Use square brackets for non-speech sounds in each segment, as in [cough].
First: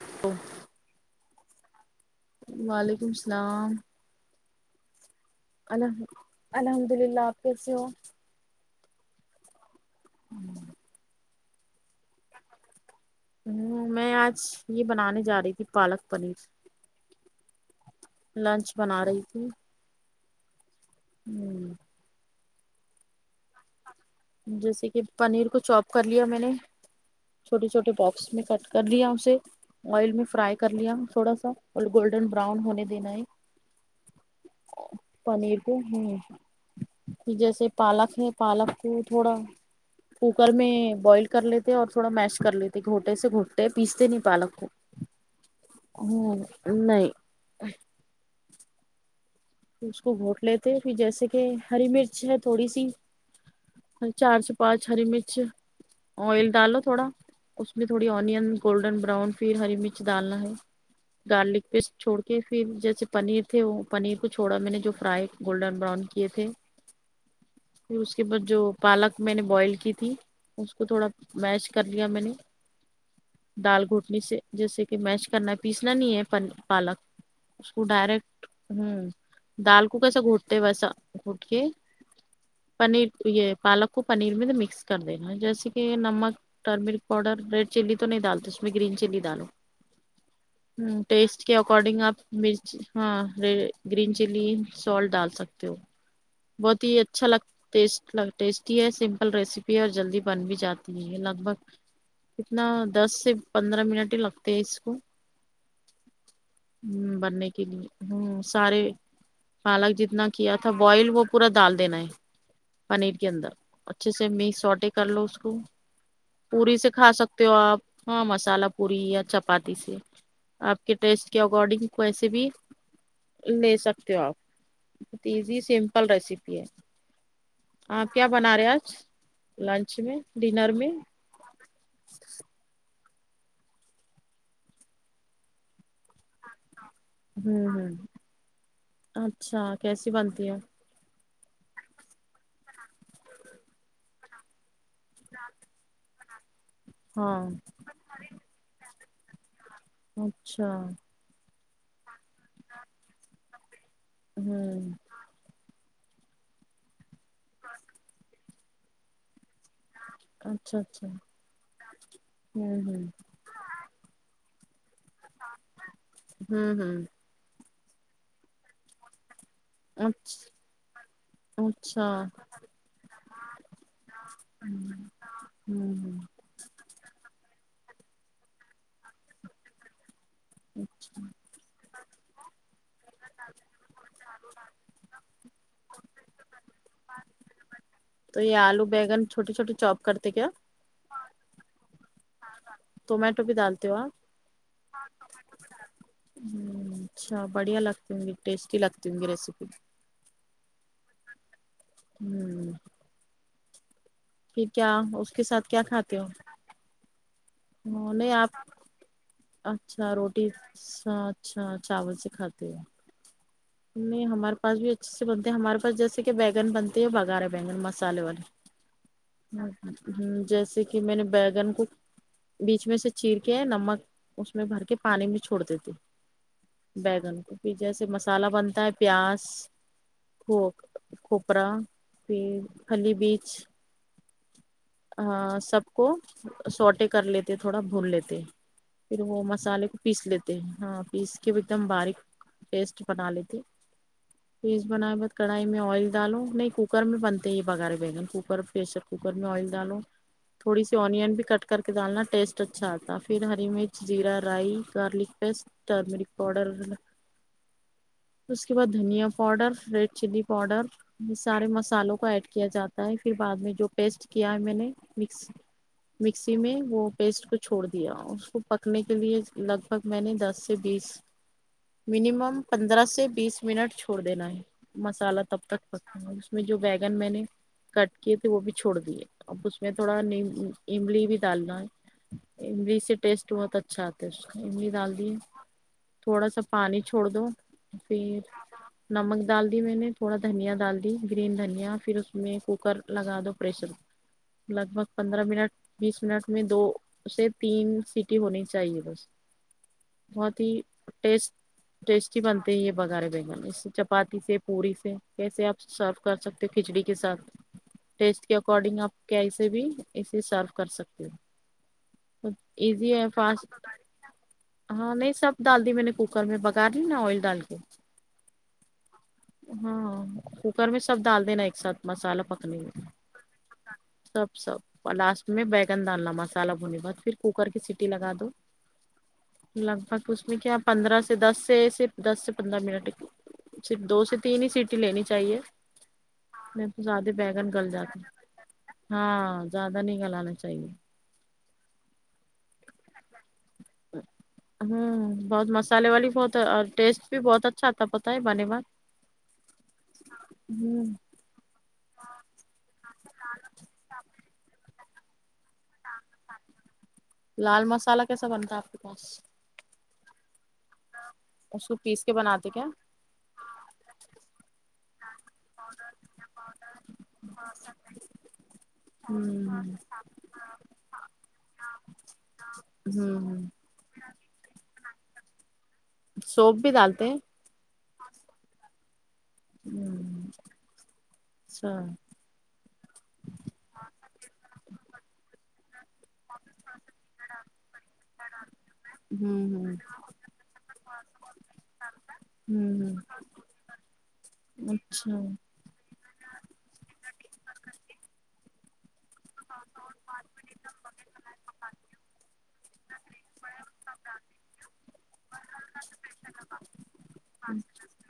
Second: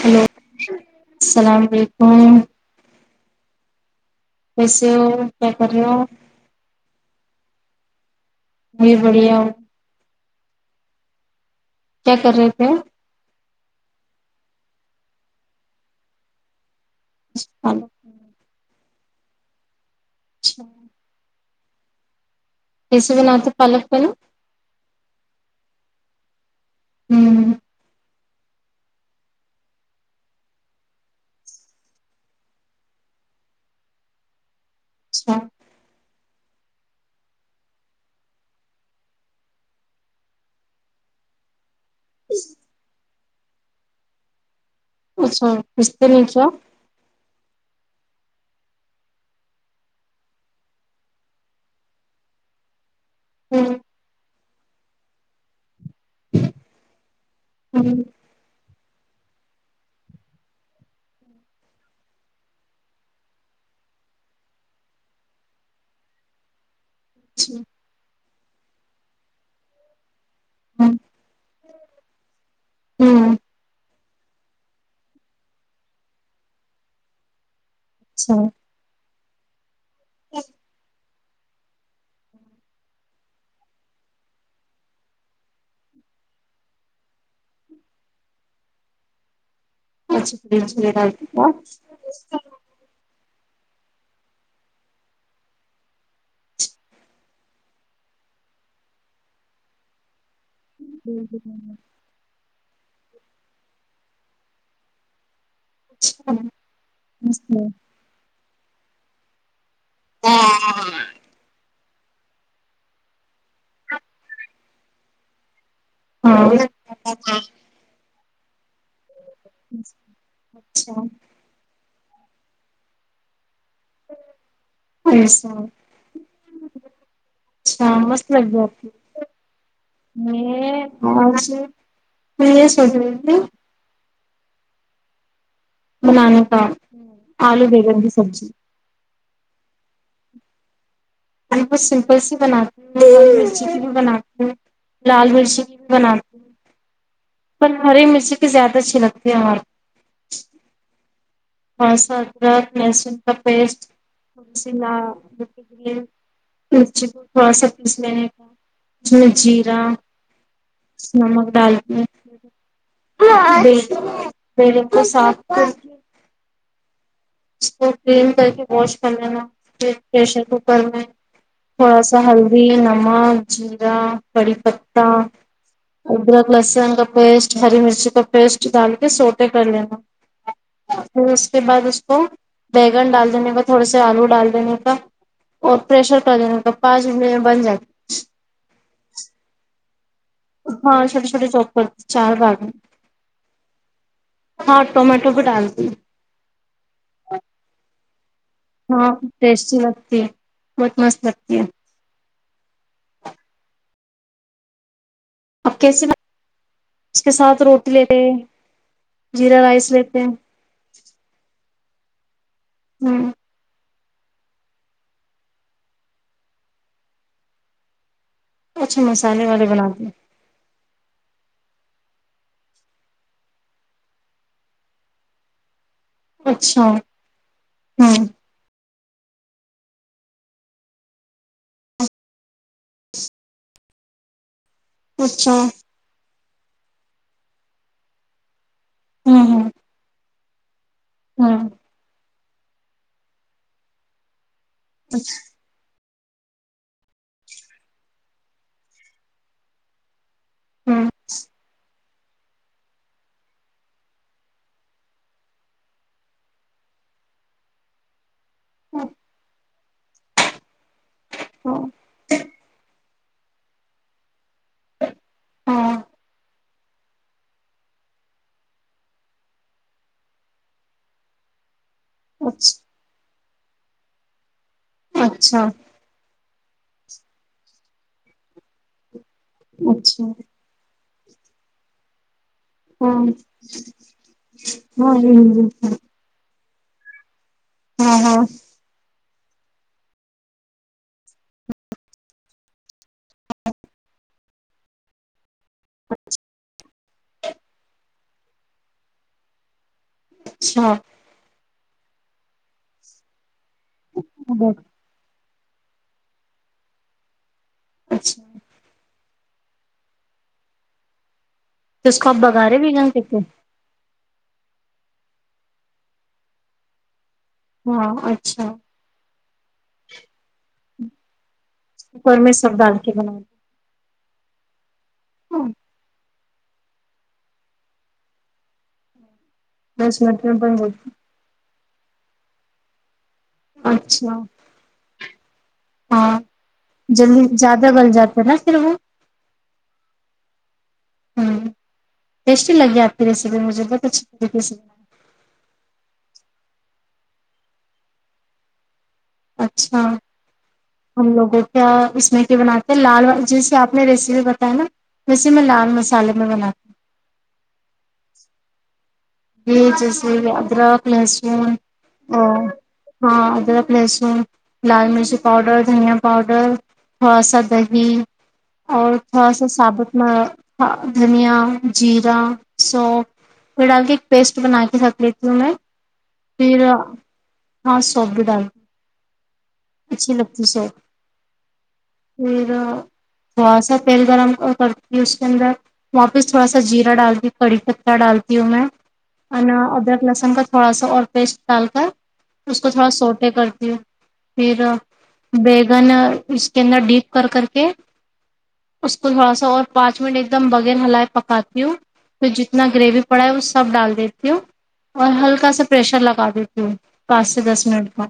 hello السلام علیکم وعلیکم السلام کیسے ہو کیا کر رہے ہو الحم الحمد للہ آپ کیسے ہو جی بڑھیا ہو ہوں کیا کر رہے تھ ہوں میں آج یہ بنانے جا رہی تھی پالک پنیر ہلو لنچ بنا رہی تھی اچھا ہوں کیسے بناتے ہیں پالک پنیر جیسے کہ پنیر کو چاپ کر لیا میں نے ہمم چھوٹے چھوٹے بکس اس میں کٹ کر لیا اسے آئل میں فرائی کر لیا تھوڑا سا اور گولڈن براؤن ہونے دینا ہے اچھا پنیر کو ہ جیسے پالک ہے پالک وہ تھوڑا کوکر میں بوائل کر لیتے اور تھوڑا میش کر لیتے گو گھوٹ سے گھٹتے ہے پیستے نہیں پالک کو اچھا پستے نی ہ کیا نہیں اس کو گھونٹ لیتے پھر جیسے کہ ہری مرچ ہے تھوڑی سی ہوں چار سے پانچ ہری مرچ آئل ڈالو تھوڑا اس میں ہمم تھوڑی اونین گولڈن براؤن پھر ہری مرچ ڈالنا ہے گارلک پیسٹ چھوڑ کے پھر جیسے پنیر تھے وہ پنیر کچھ چھوڑا میں نے جو فرائی گولڈن براؤن کیے تھے پھر اس کے بعد جو پالک میں نے بوائل کی تھی اس کو تھوڑا میش کر لیا میں نے ہمم دال گھوٹ سے جیسے کہ میش کرنا ہے پیسنا نہیں ہے پالک اس کو اچھا ڈائریکٹ ہوں اچھا ہوں دال کو کسا گھٹتے ویسا گھٹ کے پنیر یہ پالک کو پنیر میں مکس کر دینا جیسے کہ نمک ٹرمرک پاؤڈر ریڈ چلی تو نہیں ڈالتے اس میں گرین چلی ڈالو اچھا فریج میں ہ ڈال کیا ٹیسٹ کے اکارڈنگ آپ م رچی ہاں ر گرین چلی سالٹ ڈال سکتے ہو بہت ہی اچھا لگ ٹیسٹ لگ ٹیسٹی ہے سمپل ریسیپی ہے اور جلدی بن بھی جاتی ہیں یہ لگ بھگ کتنا دس سے پندرہ منٹ لگتے ہیں اس کو ہ بننے کے لیے ہوں سارے پالک جتنا کیا تھا بوائل وہ پورا ڈال دینا ہے پنیر کے اندر اچھے سے مس سوٹے کر لو اس کو ہاں پوری سے کھا سکتے ہو آپ ہاں مسالہ پوری یا چپاتی سے آپ کے اچھا ٹیسٹ کے اکارڈنگ وسے بھی لے سکتے ہو آپ ب ایسا ایزی سمپل پل ریسیپی ہے اچھا آپ کیا مست بنا لگی رہے آپ کی آج میں نے اج میں یہ سوچ رہ تھی بنانا تھا ہوں آلو ہوں بیگن کی سبزی اچھا کیسی بنتی ہے ہم کو سمپل سی بناتی ہیں مرچی کی بھی بناتی ہیں لال مرچی کی بنات ہاں پر ہری مرچی کی زیادہ اچھی لگتی ہے ہمارے اچھا اورس ادرک لہسن کا پیسٹ ل ہوں مرچے کو تھوڑا سا پیس لینے کا جس میں جیر اچھا نمک دال پ ہوں ہوں ہ بالکل بالکل سا ہوں ہوں اس کو کلین کر کے واش کر لینا پھر پریشر اچھا کوکر میں تھوڑا اچھا سا ہلدی نمک جیرا کڑی ہوں پتتا [inaudible] ادرک لہسن کا پیسٹ ہری مرچی کا پیسٹ دال سوٹے کر لینا اچھا پھر اس کے بعد اس کو بیگن ڈال دینے کا تھوڑے سے آلو ڈال دینے کا اور پریشر کر دینا کا پانچ منٹ میں بن جائے تو یہ آلو بیگن چھوٹی چھوٹی چوپ کرتے کیا ہاں شوٹی شوٹی چاپ کرتے چار باگ میں ٹومیٹو بھی ڈالتے ہو آپ ہاں ٹومیٹو بھی ڈال دی ہ اچھا بڑھیا لگتی ہوں گی ٹیسٹی لگتی ہاں ہوں گی ریسیپی ٹیسٹی لگتی بہت مست لگتی ہے ہوں پھر کیا اس کے ساتھ اب کیا کیسے کھاتے ہو اس کے ساتھ روٹی لیتے نہیں آپ جیرا رائس لیتے ہیں روٹی اچھا اچھا چاول سے کھاتے ہیں ہ نہیں ہمارے پاس بھی اچھے سے بنتے ہیں ہمارے پاس جیسے کہ بینگن بنتے ہیں اور بگار بیگن مسالے والے اچھے مسالے والے بناتے ہیں، ہ جیسے کہ میں نے بیگن کو بیچ میں سے چیر کے نمک اس میں بھر کے اچھا بیگن کو بھی جیسے ہوں مسالہ بنتا ہے پیاس ک کھوپرا پھر پہلی بیچ اچھا ا سب کو سوٹے کر لیتے تھوڑا بھون لیتے پھر وہ ہوں مسالے کو پیس لیتے ہیں ہاں پیس کے ایک ہوں دم باریک پیسٹ بنا لیتے پیسٹ بنائے بعد کڑھائی میں آئل ڈالو نہیں کوکر میں بنتے ہی یہ بگارے بیگن کوکر پریشر کوکر میں آئل ڈالو تھوڑی سی ہوں اونئین بھی کٹ کر کے ڈالنا ٹیسٹ اچھا آتا پھر ہری مرچ زیرا رائی گارلک پیسٹ ٹرمرک پؤڈر اس کے بعد دھنیا پاؤڈر ریڈ چلی پاؤڈر یہ سارے اچھا مسالوں کو ایڈ کیا جاتا ہے پھر بعد میں جو پیسٹ کیا ہے میں نے مس ہاں مکسی میں وہ پیسٹ کو چھوڑ دیا اس کو پکنے کے لیے لگ بھگ منیمم اچھا پندرہ سے بیس منٹ چھوڑ دینا ہے مسالہ تب اچھا تک اس میں جو بیگن میں نے کت کیئے تھے وہ بھی چھوڑ دیئے اب اس میں تھوڑا اچھا نیمبو ایملی بھی ڈالنا ہے املی سے ہاں ٹیسٹ بہت اچھا آتا ہے اس کا املی ہاں ڈال دیے تھوڑا سا پانی چھوڑ دو ہاں ہاں پھر نمک ڈال دی میں نے تھوڑا دھنیا ڈال دی گرین دھنیا پھر اس میں کوکر لگا دو پریسر لگ بھگ پندرہ منٹ بیس منٹ میں دو سے تین سیٹی ہونی چاہیے بس بہت ہی اچھا ٹیسٹ ٹیسٹی بنتے ہیں یہ بگارے بیگنے چپاتی سے پوری سے جیسے آپ سرو کر سکتے تھے کھچڑی کے ساتھ اچھا تو اکارڈنگ آپ کیسے بھی اسے سرو کر سکتے ہو اس کو آپ بگارے بھی جان ایزی ہے یہ سکتے فاسٹ ہاں نہیں سب ڈال دی میں نے کوکر میں باگر لی نا آئل ڈال کے ہاں اچھا ہاں کوکر میں ڈال دے نا سب ایک ساتھ کوکر مسالہ میں سب پکنے ڈال کے بنا سب سب اور لاسٹ میں بیگن ڈالنا مست مسالہ ہونے بعد پھر کوکر سٹی لگا دو لک دس بھگ منٹ اس میں کیا بن جاتی پندرہ سٹی دس سے صرف دس سے پندرہ منٹ کی اچھا تین ہی سیٹی لینی چاہیے ہاں نہیں تو زیادہ جلدی بیگن گل زیادہ جاتی جاتا ہے نا پھر وہ ہیں ہاں زیادہ نہیں گلانا چاہیے ہوں ٹیسٹی لگی آپ کی ریسیپی مجھے بہت ہوں بہت مسالے والی بہت ہے اور ٹیسٹ بھی بہت اچھا آتا پتا ہے بنے بات اچھا ہم لوگوں کیا اس میں کیا بناتے ہیں لال جیسے آپ نے ریسیپی بتا ہے نا ویسے میں لال مسالے میں بنا لال مسالہ کیسا بنتا ہے آپ کے پاس یہ جیسے ادرک لہسن اس کو پیس کے اور بناتے کیا ہاں ادرک لہسن لال مرچی پاؤڈر دھنیا پاؤڈر تھوڑا سا دہی اور تھوڑا سا ہوں سابوت م م دھنیا جیرا سونف ہوں پھر ڈال کے ایک پیسٹ بنا کے رکھ لیتی ہوں میں سوپ پھر بھی ڈالتے ہیں ہاں سوپ بھی ڈال اچھی ہوں لگتی سوپ اچھا پھر تھوڑا سا تیل گرم کرتی ہے اس کے اندر واپس تھوڑا سا جیرا ڈالتی ہوں کڑی پترہ ڈالتی ہوں میں ہوں انا ہوں ادرک لہسن کا تھوڑا سا اور پیسٹ ڈال کر اس کو تھوڑا ہوں سوٹے کرتی ہو پھر ہوں اچھا بیگن اس کے اندر ڈیپ کر کر کے اس کو تھوڑا سا اور پانچ منٹ ایک دم بغیر ہلائے پکاتی ہوں پھر اتنا گریوی پڑا ہے وہ سب ڈال دیتی ہوں اور ہلکا سا پریشر لگا دیتی ہوں پانچ سے دس منٹ میں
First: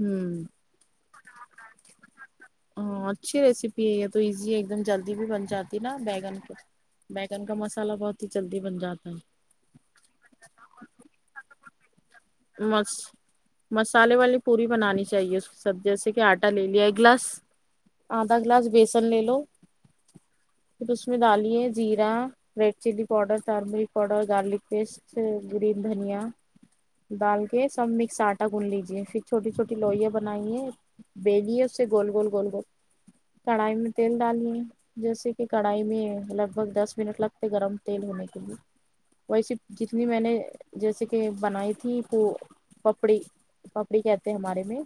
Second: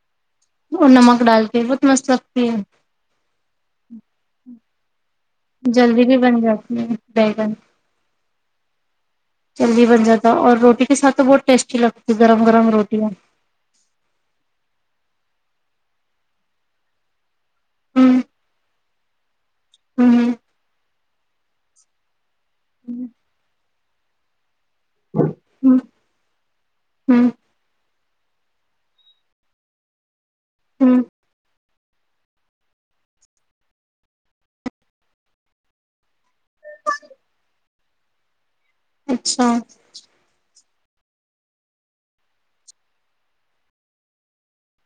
ہوں اور نمک ڈال کے بہت مست لگتی ہے ہاں اچھی ریسیپی ہے یہ تو ایزی ہے ایک دم جلدی بھی بن جاتی نا جلدی بھی بیگن بن جاتی ہے بیگن کا مسالہ بہت ہی جلدی بن جاتا ہے جلدی بن جاتا اور روٹی کے ساتھ تو بہت ٹیسٹی لگتا ہے مس مسالے والی پوری بنانی چاہیے اس سب جیسے کہ آٹا لے لیا ایک گلاس ہوں آدھا گلاس بیسن لے لو ہوں پھر اس میں دالے زیرا red chilli powder turmeric powder garlic paste green دھنیا ہ ڈال کے سب مکس آٹا گون لیجیے پھر چھوٹی چھوٹی لوئیاں بنائی ہیں ہ ہ بیلیی ہے اس سے گول گول گول گول کڑھائی میں تیل ڈالی جیسے کہ کڑھائی میں لگ بھگ دس منٹ لگتے گرم تیل ہونے کے لیے اچھا ویسی جتنی میں نے جیسے کہ بنائی وہ پپڑی پپڑی کہتے ہمارے میں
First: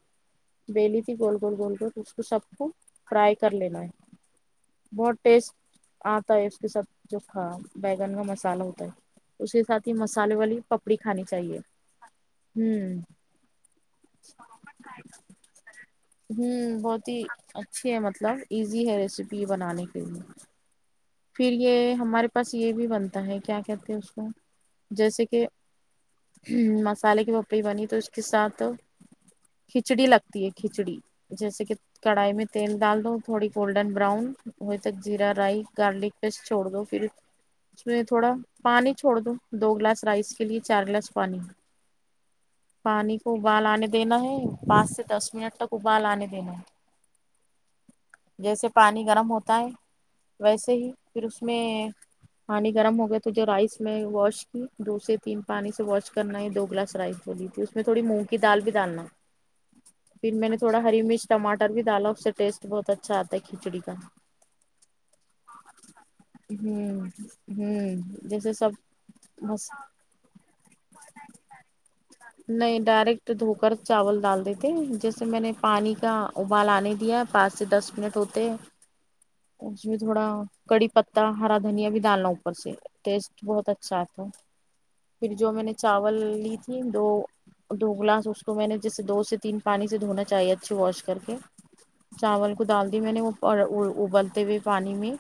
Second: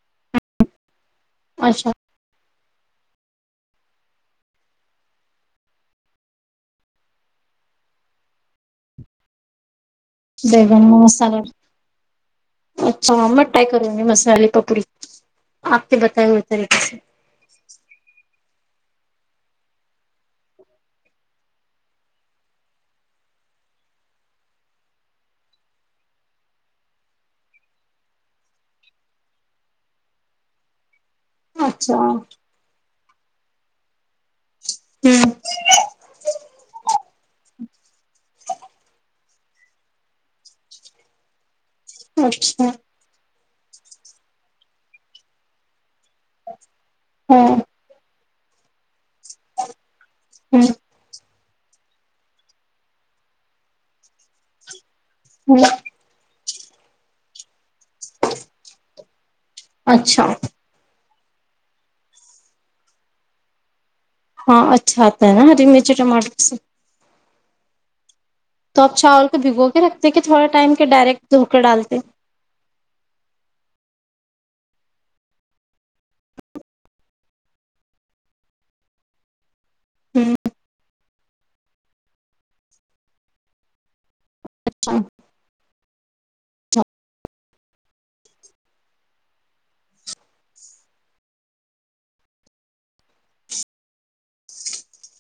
بیلی تھی گول گول گول اچھا کر اس کو سب کو فرائی کر لینا ہے بہت ٹیسٹ آتا ہے اس کے ساتھ جو کا بیگن کا مسالہ ہوتا ہے اس کے ساتھ ہی مسالے والی بیگن پپڑی میں کھانی مسالہ چاہیے ہوں اچھا میں ٹائی کروں گی مسالے پپوڑی آپ نے بتائے ہوئے طریقے سے اچھے مطلب ایزی ہے ریسیپی بنانے کے لیے پھر یہ ہمارے پاس یہ بھی بنتا ہے کیا کہتے ہیں اس کو جیسے کہ مسالے کی پپئی بنی تو اس کے ساتھ کھچڑی لگتی ہے کھچڑی جیسے کہ اچھا کڑھائی میں تیل ڈال دو تھوڑی گولڈن براؤن ہوئے ہ زیرہ رائی گار لک پسٹ چھوڑ دو پھر اس میں تھوڑا پانی چھوڑ دو دو گلاس رائس کے لیے چار گلاس پانی اچھا پانی کو ابال آنے دینا ہے پانچ سے دس منٹ تک ابال آنے دینا ہے ہاں جیسے پانی گرم ہوتا ہے ہ ویسے ہی پھر اس میں پانی گرم ہو گیا تو جو رائس میں واش دو سے تین پانی سے واش کرنا یہ دو گلاس رائس جولی تھی اس میں تھوڑی مونگ کی دال بھی ڈالنا اچھا پھر میں نے تھوڑا ہری مرچ ٹماٹر بھی ڈالو اس سے ٹیسٹ بہت اچھا آتا ہے کھچڑی کا ہاں اچھا اچھاتا ہے نا ہری مرچی ٹماٹر ہوں سے ہوں جیسے سب تو آپ چاول کو بھگو بس کے رکھتے کہ تھوڑے ٹائم کے ڈائریکٹ دھل کے ڈالتے نہیں ڈائریکٹ دھو کر چاول ڈال دیتے جیسے میں نے پانی کا ابالانے دیا پانچ سے دس منٹ ہوتے اس میں تھوڑا ہ کڑی پتتا ہرا دھنیا بھی ڈالناا ہوں اوپر سے ٹیسٹ بہت اچھا آتا اچھا اچھا پھر جو میں نے چاول لی تھی دو دو گلاس اس کو میں نے جیسے دو سے تین پانی سے دھونا چاہیے اچھے واش کر کے چاول کو ڈال دی میں نے وہ ابلتے ہوئے پانی میں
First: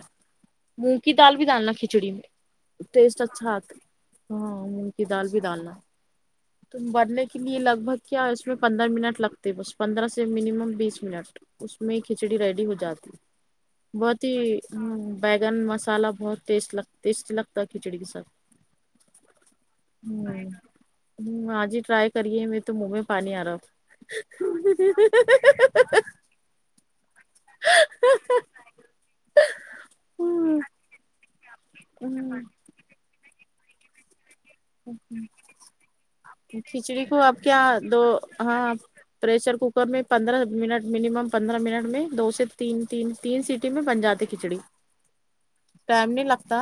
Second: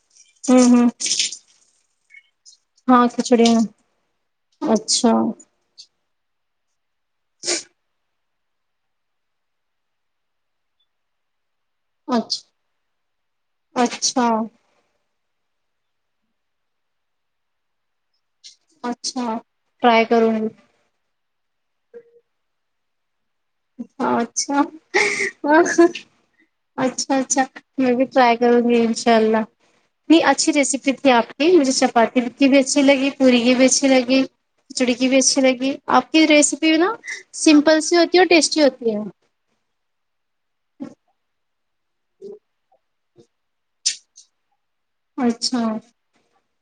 ہ ہ مونگ کی دال بھی ڈالنا کھچڑی میں ہاں ٹیسٹ کھچڑی اچھا آ تا میں ہاں مونگ کی اچھا دال بھی ڈالنا تم برنے کے لیے لگ بھگ کیا اس میں پندرہ منٹ لگتے ہے بس پندرہ سے مینمم بیس منٹ اس میں اچھا کھچڑی ریڈی ہو جاتی بہت اچھا ہ بیگن مسالا بہت ٹیسٹ لگ ٹیسٹی لگتا ہے کھچڑی کے ساتھ اچھا ٹرائے کروں ہ آج ہی ٹرائی کریے میرہے تو منہ میں پانی آ رہا اچھا اچھا اچھا میں بھی رائی کروں گی انشاء اللہ اچھی ریسیپی تھی آپ کی مجھے چپاتی کی بھی اچھی لگی پوری جیسی لگی کھچڑی کی جیسی لگی آپ کی ریسیپی نا کھچڑی کو آپ کیا سمپل سی دو ہوتی ہے اور ٹیسٹی ہاں ہوتی ہے پریشر کوکر میں پندرہ منٹ مینمم پندرہ منٹ میں دو سے تین ت تین سیٹی میں بن جاتی کھچڑی اچھا ٹائم نہیں لگتا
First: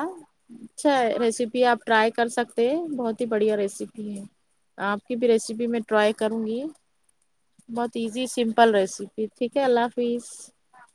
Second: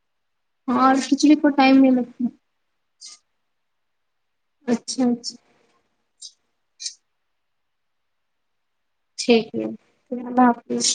ہاں اور اچھا کھچڑی کو ریسیپی ٹائم آپ نہیں ٹرائی کر لگتا سکتے بہت ہی بڑھیا ریسیپی ہے اچھا آپ کی بھی اچھا ریسیپی میں ٹرائی کروں گی بہت ایزی سمپل ریسیپی ٹھیک ہے اللہ حافظ اس